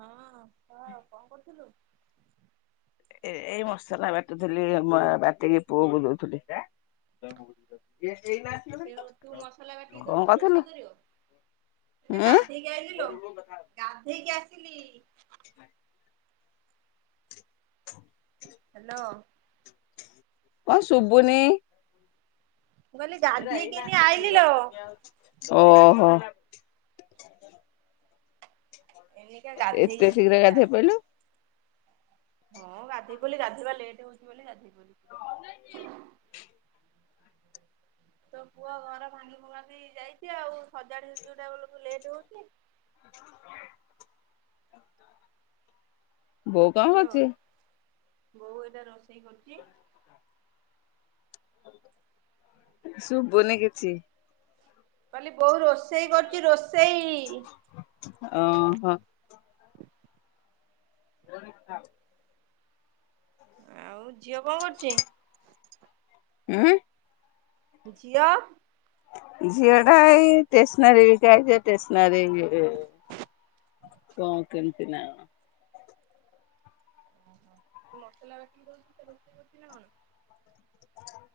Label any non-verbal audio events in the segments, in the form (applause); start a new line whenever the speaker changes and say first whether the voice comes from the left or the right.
right: ହଁ କହ କଣ କରୁଥୁଲୁ?
left: ଏ-ଏଇ ମସଲା ବାଟୁଥିଲି ମା ବାଟିକି ପୁଅକୁ ଦୋଉଥିଲି।
right: (unintelligible) ସେ ତୁ ମସଲା କାଟିକି
left: କଣ
right: ଦବୁ ସେ
left: କରୁଥିଲୁ?
right: ରୋଷେଇ କରିବ। ସେ
left: ଉଁ
right: ଗାଧେଇକି ଆସିଲି ଲୋ। ଗାଧେଇକି ଆସିଲି। ହାଲୋ
left: କଣ ଶୁଭୁନି?
right: ମୁ କହିଲି ଗାଧେଇକିିି ଏଇନେ ଆଇଲି ଲୋ।
left: ଓହୋ
right: ଏଇନିକା ଗାଧେଇ
left: ଏତେ
right: ଯାଇଥିଲି
left: ଶୀଘ୍ର
right: ଯେ
left: ଗାଧେଇ
right: ଆସି
left: ପଇଲୁ।
right: ହଁ ଗାଧେଇ ପଇଲି ଗାଧୋଇବା ଲେଟ ହଉଛି ବୋଲି ତୋ ପୁଅ ଘର ଭାଙ୍ଗି ଭୁଙ୍ଗିକି ଯାଇଛି ଆଉ, ସଜାଡିଲା ବେଳକୁ ଲେଟ ହଉଛି।
left: ଭୋ
right: ହ୍ୟାଲୋ
left: କାଛି (unintelligible)
right: ବୋଉ ଏଇଟା ରୋଷେଇ କରୁଛି।
left: ଶୁଭୁନି କିଛି?
right: କହଲି ବୋଉ ରୋଷେଇ କରୁଛି ରୋଷେଇ।
left: ଓହୋ ହଣ (unintelligible)
right: ଆଉ ଝିଅ କଣ କରୁଛି?
left: ହଁ?
right: ଝିଅ?
left: ଝିଅଟା ଷ୍ଟେସନାରି ବିକାଆଇଛି ଷ୍ଟେସନାରି (unintelligible) କଣ କେମତି ନା?
right: ଓହୋ ତୁ ମସଲା କାଟିକି ଦଉଛୁ ତ ରୋଷେଇ କରଛି ନା କଣ (unintelligible)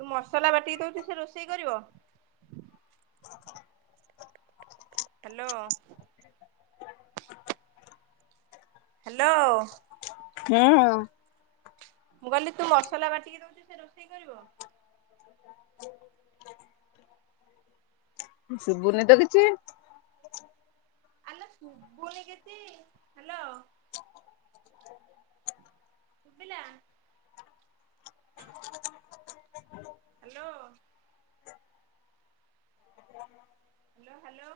right: ତୁ ମସଲା ବାଟିକି ଦଉଛୁ ସେ ରୋଷେଇ କରିବ? ହାଲୋ! ହାଲୋ!
left: ହୁଁ?
right: ମୁଁ କହିଲି ତୁ ମସଲା କାଟିକି ଦଉଛୁ ସେ ରୋଷେଇ କରିବ?
left: ହ (unintelligible) ଶୁଭୁନି ତ କିଛି?
right: ଆଲୋ ଶୁଭୁନି କିଛି, hello ଉପିଲା (unintelligible) hello? Hello, hello?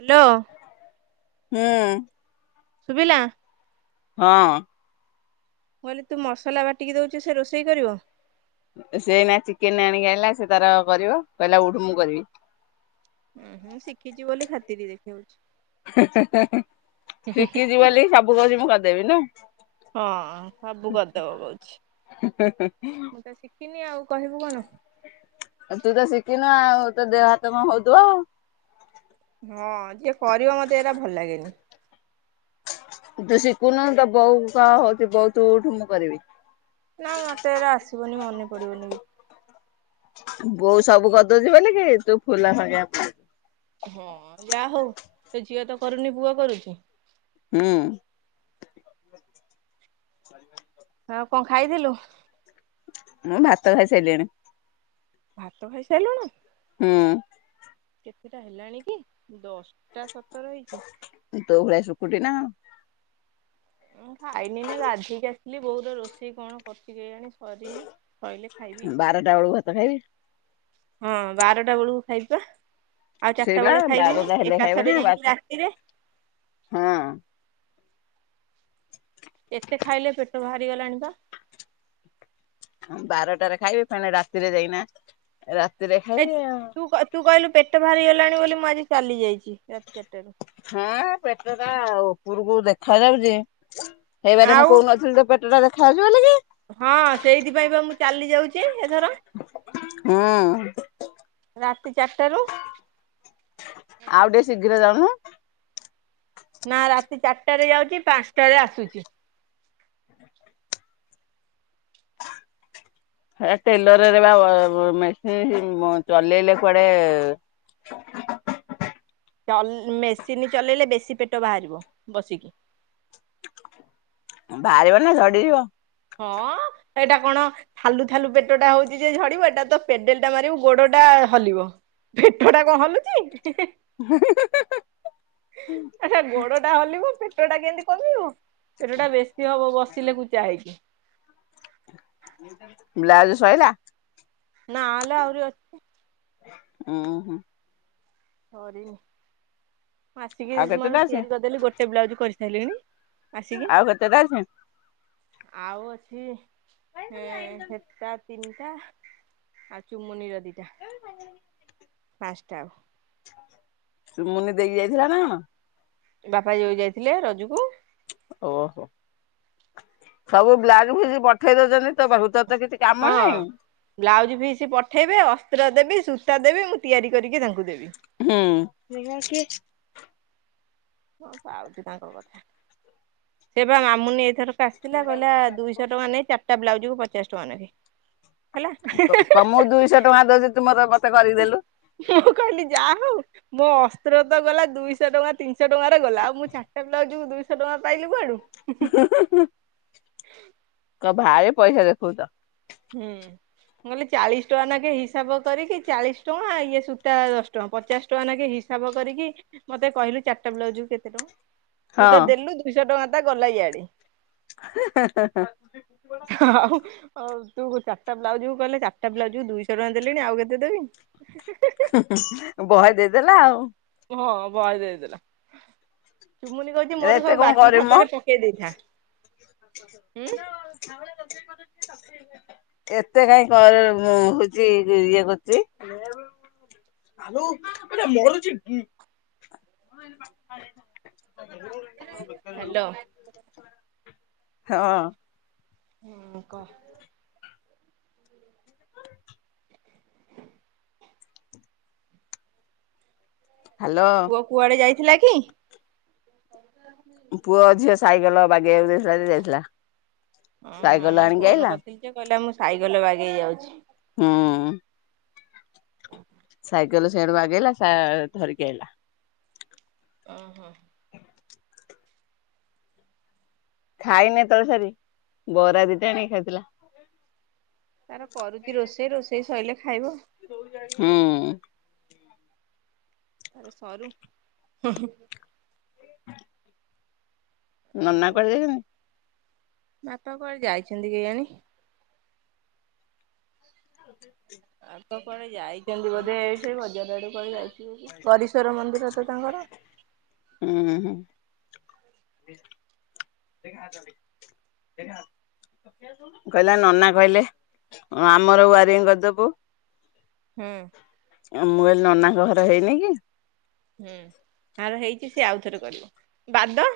right: Hello?
left: ହୁଁ?
right: ଶୁବିଲା?
left: ହଁ?
right: କହିଲି ତୁ ମସଲା ବାଟିକି ଦଉଛୁ ସେ ରୋଷେଇ କରିବ?
left: ସେ ନା ଚିକେନ ଆଣିକି ଆଇଲା, ସେ ତାର କରିବ, କହିଲା ଉଠୁ ମୁଁ କରିବି।
right: ଓ ହୁଁ ଶିଖିଛି ବୋଲି ଖାତିର ଦେଖାଉଛି।
left: ଶିଖିଛି ବୋଲି ସବୁ କହୁଛି ମୁଁ କରିଦେବି ନା?
right: ହଁ ସବୁ କରିଦବ କହୁଛି, ମୁଁ ତ ଶିଖିନି ଆଉ କହିବୁ କନ
left: ତୁ ତ ଶିଖିନୁ ଆଉ, ତୋ ଦେହ ହାତ କଣ ହଉଥିବ?
right: ହଁ ଯିଏ କରିବ ମତେ ଏଇଟା ଭଲ ଲାଗେନି?
left: ତୁ ଶିଖୁନୁ ତ ବୋଉ କହ ହଉଛି, ବଉ ତୁ ଉଠୁ ମୁ କରିବି।
right: ନା ମତେ ଏବେ ଆସିବନି, ମନେ ପଡିବନି ବି
left: ବୋଉ ସବୁ ଗଦଉଛି ବୋଲିକି ତୁ ଫୁଲା ଫାଙ୍କିଆ
right: ସେ ଝିଅ ତ କରୁନି ପୁଅ କରୁଛି?
left: ହୁଁ?
right: ଆଉ କଣ ଖାଇଥିଲୁ?
left: ମୁଁ ଭାତ ଖାଇ ସାରିଲିଣି।
right: ଭାତ ଖାଇସାଇଲୁଣୁ?
left: ହୁଁ।
right: କେତେଟା ହେଲାଣି କି ଦଶଟା ସ
left: ତୋ ଭଲି ସୁକୁଟି ନାଁ
right: ଉଁ ଖାଇନି ନା ଗାଧିକି ଆସିଲି ବୋଉ ରୋଷେଇ କଣ କରିଚି କେଜାଣି? ସରିନି ସଇଲେ ଖାଇବି
left: ବାରଟା ଓଳୁ ଭାତ ଖାଇବି।
right: ହଁ ବାରଟା ବେଳକୁ ଖାଇବା। ଆଉ ଚାରିଟା
left: ସେଇବା
right: ବେଳେ ଖାଇବିନି
left: ବାରଟା ହେଲେ
right: ଏକା
left: ଖାଇବ ନା
right: ଥରେ
left: ବା
right: ଯାଇକି ରାତିରେ? (unintelligible) ଏତେ ଖାଇଲେ ପେଟ ବାହାରି ଗଲାଣି ପା।
left: ବାରଟାରେ ଖାଇବି ଫେଣେ ରାତିରେ ଯାଇକିନା ରା
right: ଏ ତୁ ତୁ କହିଲୁ ପେଟ ବାହାରି ଗଲାଣି ବୋଲି ମୁଁ ଆଜି ଚାଲି ଯାଇଛି ରାତି ଚାରିଟାରୁ।
left: ହଁ ପେଟ ଟା ଉପରକୁ ଦେଖା ଯାଉଛି। ସେଇବାରେ ମୁଁ
right: ଆଉ
left: କହୁନଥିଲି ତୋ ପେଟ ଟା ଦେଖା ଯାଉଛି ବୋଲି କି।
right: ହଁ ସେଇଥିପାଇଁ ବା ମୁଁ ଚାଲି ଯାଉଛି ଏଥର
left: ହୁଁ।
right: ରାତି ଚାରିଟାରୁ
left: ଆଉ ଟିକେ ଶୀଘ୍ର ଜାଉନୁ?
right: ନା ରାତି ଚାରିଟାରେ ଯାଉଛି ପାଞ୍ଚଟାରେ ଆସୁଛି।
left: ଟେଲରରେ ବା ମେସିନ୍ ଚଲେଇଲେ କୁଆଡେ
right: (unintelligible) ଚଲେ ମେସିନ୍ ଚଲେଇଲେ ବେଶୀ ପେଟ ବାହାରିବ ବସିକି।
left: ବାହାରିବ ନା ଝଡିଯିବ।
right: ହଁ ଏଇଟା କଣ ଥାଲୁ ଥାଲୁ ପେଟ ଟା ହଉଛି ଯେ ଝଡିବ ଏଇଟା ତ ପେଡେଲ ଟା ମାରିବୁ ଗୋଡ ଟା ହଲିବ ପେଟ ଟା କଣ ହଲୁଛି।
left: ହିଁ ହି
right: ଆଛା ଗୋଡ ଟା ହଲିବ ପେଟ ଟା କେମିତି କମିବ। ପେଟଟା ବେଶୀ ହବ ବସିଲେ କୁଚା ହେଇକି।
left: ବ୍ଲାଉଜୁ ଶୋଇଲା?
right: ନାଁ ଲୋ ଆଉରି ଅଛି।
left: ଉ ହୁଁ।
right: ସରିନି ଆସିକି
left: ଆଉ କେତେଟା
right: ମୋର
left: ଅଛି
right: ତିଆରି କରିଦେଲି ଗୋଟେ ବ୍ଲାଉଜ କରିସାରିଲିଣି। ଆସିକି
left: ଆଉ କେତେଟା ଅଛି?
right: ଆଉ ଅଛିଁ ହେଟା ତିନି ଆଉ ଚୁମୁନିର ଦିଟା ପାଞ୍ଚଟା ଆଉ
left: ସୁମୁନି ଦେଇକି ଯାଇଥିଲା ନାଁ କଣ?
right: ବାପା ଯୋଉଁ ଯାଇଥିଲେ ରଜକୁ
left: ଓହୋ ସବୁ ବ୍ଲାଉଜ ଫିଜି ପଠେଇ ଦଉଛନ୍ତି ତ ପାଖକୁ ତ କିଛି
right: ହଁ
left: କାମ ନାହିଁ
right: ବ୍ଲାଉଜ ଫିସି ପଠେଇବେ ଅସ୍ତ୍ର ଦେବି ସୂତା ଦେବି ମୁଁ ତିଆରି କରିକି ତାଙ୍କୁ ଦେବି।
left: ହୁଁ (inaudible)
right: ହଁ ପାଉଛି ତାଙ୍କ କଥା ସେପା ମାମୁନି ଆରଥରକ ଆସିଥିଲା କହିଲା ଦୁଇଶହ ଟଙ୍କା ନେ ଚାରିଟା ବ୍ଲାଉଜକୁୁ ପଚାଶ ଟଙ୍କା ନେବି।
left: କମ ଦୁଇଶହ ଟଙ୍କା ଦଉଛି ତୁ ମତେ କରିକି ଦେଲୁ।
right: ମୁଁ କହିଲି ଯାହା ହୋଉ ମୋ ଅସ୍ତ୍ର ତ ଗଲା ଦୁଇଶହ ଟଙ୍କା ତିନିଶହ ଟଙ୍କାରେ ଗଲା ଆଉ ମୁଁ ଚାରିଟା ବ୍ଲାଉଜ୍ ଦୁଇଶ ଛୋ ଟଙ୍କା ପାଇଲି କୁଆଡ଼ୁ
left: (inaudible) କ ଭାରି ପଇସା ଦେଖଉଚ।
right: ହୁଁ। ମୁଁ କହିଲି ଚାଳିଶ ଟଙ୍କା ନେ କେ ହିସାବ କରିକି ଚାଳିଶ ଟଙ୍କା ଇଏ ସୂତା ଦଶ ଟଙ୍କା ପଚାଶ ଟଙ୍କା ନେଖେ ହିସା ହିସାବ କରିକି ମତେ କହିଲୁ ଚାରିଟା ବ୍ଲାଉଜକୁୁ କେତେ ଟଙ୍କା? ତୁ ତ
left: ହଁ
right: ଦେଲୁ ଦୁଇଶହ ଟଙ୍କା ତ ଗଲା ଇଆଡେ। ହଉ ହଉ। ତୁ ଚାରିଟା ବ୍ଲାଉଜକୁ କଲେ ଚାରିଟା ବ୍ଲାଉଜକୁ ଦୁଇଶହ ଟଙ୍କା ଦେଲିଣି, ଆଉ କେତେ ଦେବି?
left: ବହେ ଦେଇଦେଲା ଆଉ।
right: ହଁ ବହେ ଦେଇଦେଲା। ଚୁମୁନି କହିଚି ମୋର
left: ଏତେ
right: ସବୁ ବାକି ଖାତାରେ ପକେଇ ଦେଇଥା। ହୁଁ
left: ହାଲୋ (unintelligible) ଏତେ କାହିଁ କରେ ମୁଁ ହଉଛି ଇଏ କରୁଛି।
right: ହାଲୋ।
left: ହଁ।
right: ହଁ କହ।
left: ହ୍ୟାଲୋ
right: ପୁଅ କୁଆଡେ ଯାଇଥିଲା କି?
left: ପୁଅ, ଝିଅ ସାଇକେଲ ବାଗେଇକୁ ଦେଇଥିଲା ଯେ ଯାଇଥିଲା।
right: ଓ ହଁ
left: ସାଇକେଲ
right: ମୁଁ
left: ଆଣିକି
right: ଫୋନ
left: ଆଇଲା।
right: କରିଥିଲି ଯେ କହିଲା ମୁଁ ସାଇକେଲରେ ବାଗେଇ ଯାଉଛି।
left: ହୁଁ। ସାଇକେଲ ସିଆଡୁ ବାଗେଇଲା ସା ଧରିକି ଆଇଲା।
right: ଅ ହୋ।
left: ଖାଇନି ତଳ ସାରୀ ବରା ଦିଟା ଆଣିକି ଖାଇଥିଲା।
right: ତାର କରୁଛି ରୋଷେଇ, ରୋଷେଇ ସରିଲେ ଖାଇବ।
left: ହୁଁ।
right: ତାର ସରୁ।
left: ନନା
right: ଆଉ
left: କୁଆଡ଼େ ଯାଇଛନ୍ତି?
right: ବାପା କୁଆଡେ ଯାଇଛନ୍ତି କେଜାଣି। ବାପା କୁଆଡ଼େ ଯାଇ ଯାଇଚନ୍ତି ବୋଧେ ସେ ବଜାର ଆଡେ କୁଆଡେ ଯାଇଥିବେ କି ପରିଶ୍ୱର ମନ୍ଦିର ତ ତାଙ୍କର।
left: ଉଁ ହୁଁ। କହିଲା ନନା କହିଲେ ହଁ ଆମର ୱାରିଂ କରିଦୋବୁ।
right: ହୁଁ।
left: ମୁଁ କହିଲି ନନାଙ୍କ ଘର ହେଇନି କି।
right: ହୁଁ ଆର ହେଇଚି ସେ ଆଉଥରେ କରିବ ବାଦ।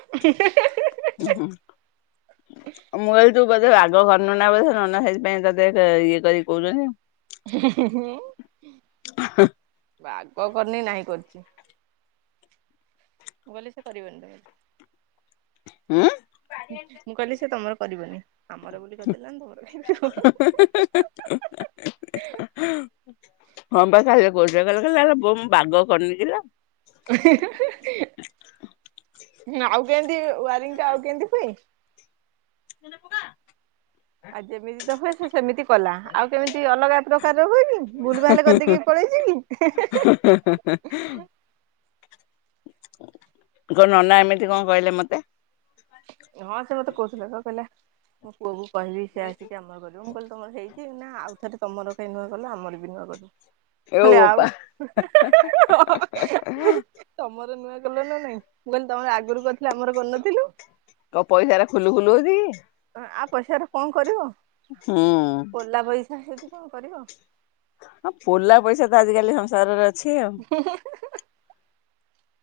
left: ତ ଘର ନନା ବୋଧ ସେଇଥିପାଇଁ ତତେ ଇଏ କରି କୋହୁଚନ୍ତି।
right: (inaudible)
left: (inaudible)
right: ପାଗ କରିନି ନାହିଁ କରିଚି। ମୁଁ କହିଲି କରିବେନି (unintelligible)
left: ହୁଁ
right: ମୁଁ କହିଲି ସେ ତମର କରିବନି ଆମର ବୋଲି କରିଦେଲା ତମର କାଇଁ କରିବ।
left: ହଁ ପା। ବୋଉ ସେଇଆ କହିଲା କହିଲା ବୋଉ ମୁଁ ବାଗ କରିନି କିଲୋ।
right: ନା ଆଉ ଯେନ୍ତି ୱାରିଂ ଟା ଆଉ କେନ୍ତି ହୁଏ?
left: ମାନେ ପକା।
right: ଆଉ ଯେମିତି ତ ହୁଏ ସେ ସେମିତି କଲା ଆଉ କେମିତି ଅଲଗା ପ୍ର ହୁଏ କି ଭୁଲ ଭାଲ କରିଦେଇକି ପଳେଇଚି କି?
left: ତୋ ନନା ଏମିତି କ କହିଲେ ମତେ।
right: ହଁ ସେ ମତେ କୋହୁଥିଲେ ପା। କହିଲେ ମୋ ପୁଅ କ କହିବି ସେ ଆସିକି ଆମର କରିବି ମୁଁ କହିଲି ତମର ହେଇ କି ନା ଆଉଥରେ ତମ କାଇଁ ନୂଆ କଲ ଆମର ବି ନୂଆ କରୁ।
left: ଏ
right: ହେଲେ ଆଉ
left: ବୋପା
right: ତମର ନୂଆ କଲ ନା ନାଇଁ ମୁଁ କହିଲି ତମର ଆଗରୁ କରିଥିଲ ଆମର କରିନଥିଲୁ।
left: କ ପଇସା ରେ ଖୁଲୁ ଖୁଲୁ ହଉଛି କି?
right: ଆଉ ପଇସାରେ କ କରିବ।
left: କି ହୁଁ
right: ଓଲା ପଇସା ହେଇଛି କଣ କରିବ?
left: ଆଜିିକାଲି ସଂସାରରେ ଅଛି ଆଉ।
right: (inaudible)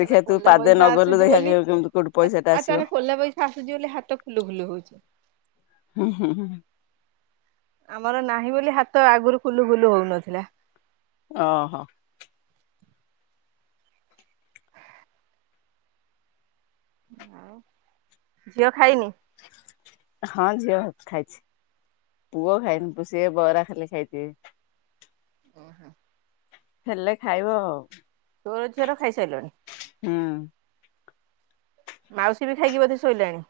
right: ତାର
left: ତୁ
right: ପୋଲା
left: ପାଦେ
right: ପଇସା
left: ନ ଗଲୁ
right: ଆସୁଛି, ବୋଲି
left: ଦେଖିବା କେମିତି କୋଉଠୁ ପଇସା ଟା
right: ଆଉ
left: ଆସିବ
right: ତାର ପୋଲା ପଇସା ଆସୁଛି ବୋଲି ହାତ ଖୋଲ ଭୁଲ ହଉଛି।
left: ହୁଁ ହୁଁ ହୁଁ।
right: ଆମର ନାହିଁ ବୋଲି ହାତ ଆଗରୁ ଫୁଲୁ ବୁଲୁ ହଉନଥିଲା।
left: ଓ ହୋ।
right: ଆଉ ଝିଅ ଖାଇନି?
left: ହଁ ଯିଅ ଖାଇଛି। ପୁଅ ଖାଇନି ସେ ବ ଖାଲି ଖାଇଛି।
right: ଓହୋ।
left: ହେଲେ ଖାଇବ ଆଉ।
right: ତୋର ଝିଅର ଖାଇସାରିଲଣି।
left: ହୁଁ
right: ମାଉସୀ ବି ଖାଇକି ବୋଧେ ଶୋଇଲାଣି।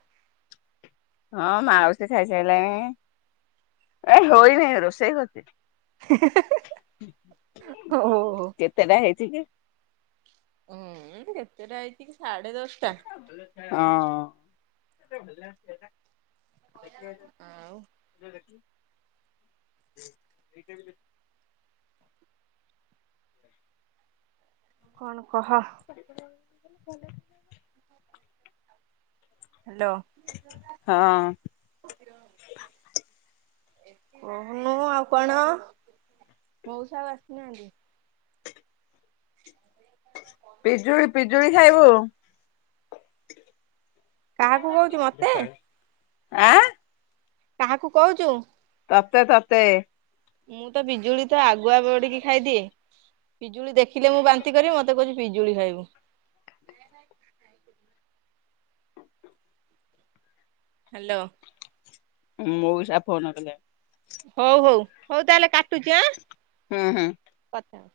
left: ହଁ ମାଉସୀ ଖାଇସାଇଲାଣି ଏ ହୋଇନି ରୋଷେଇ କରଛି।
right: ଓହୋ
left: କେତେଟା ହେଇଛି କି?
right: ହଁ ଏମିତି କେତେଟା ହେଇଛି କି? ସାଢେ ଦଶଟା
left: ହଁ। ଦେଖଓ
right: ଆଉ
left: (unintelligible) (inaudible)
right: କଣ? କହ
left: ପରିପଡ଼ି (unintelligible)
right: ହ୍ୟାଲୋ
left: ହଁ।
right: ମୁ ଆପଣ ମଉସା ଆସିୁନାହାନ୍ତି?
left: ପିଜୁଳି ପିଜୁଳି ଖାଇବୁ।
right: କାହାକୁ କହୁଛି ମତେ।
left: ଆଁ।
right: କାହାକୁ କହୁଛୁ।
left: ତତେ ତତେ।
right: ମୁଁ ତ ପିଜୁଳି ତ ଆଗୁଆ ବଢିକି ଖାଇଦିଏ ପିଜୁଳି ଦେଖ ଦେଖୀଲେ ମୁଁ ବାନ୍ତି କରିବି ମତେ କହୁଛି ପିଜୁଳି ଖାଇବୁ। ହ୍ୟାଲୋ।
left: ମୋଉସା ଫୋନକଲେ
right: ହଉ ହଉ ହଉ ତାହେଲେ କାଟୁଛି
left: ହୁଁ ହୁଁ।
right: ଆଁ ହ।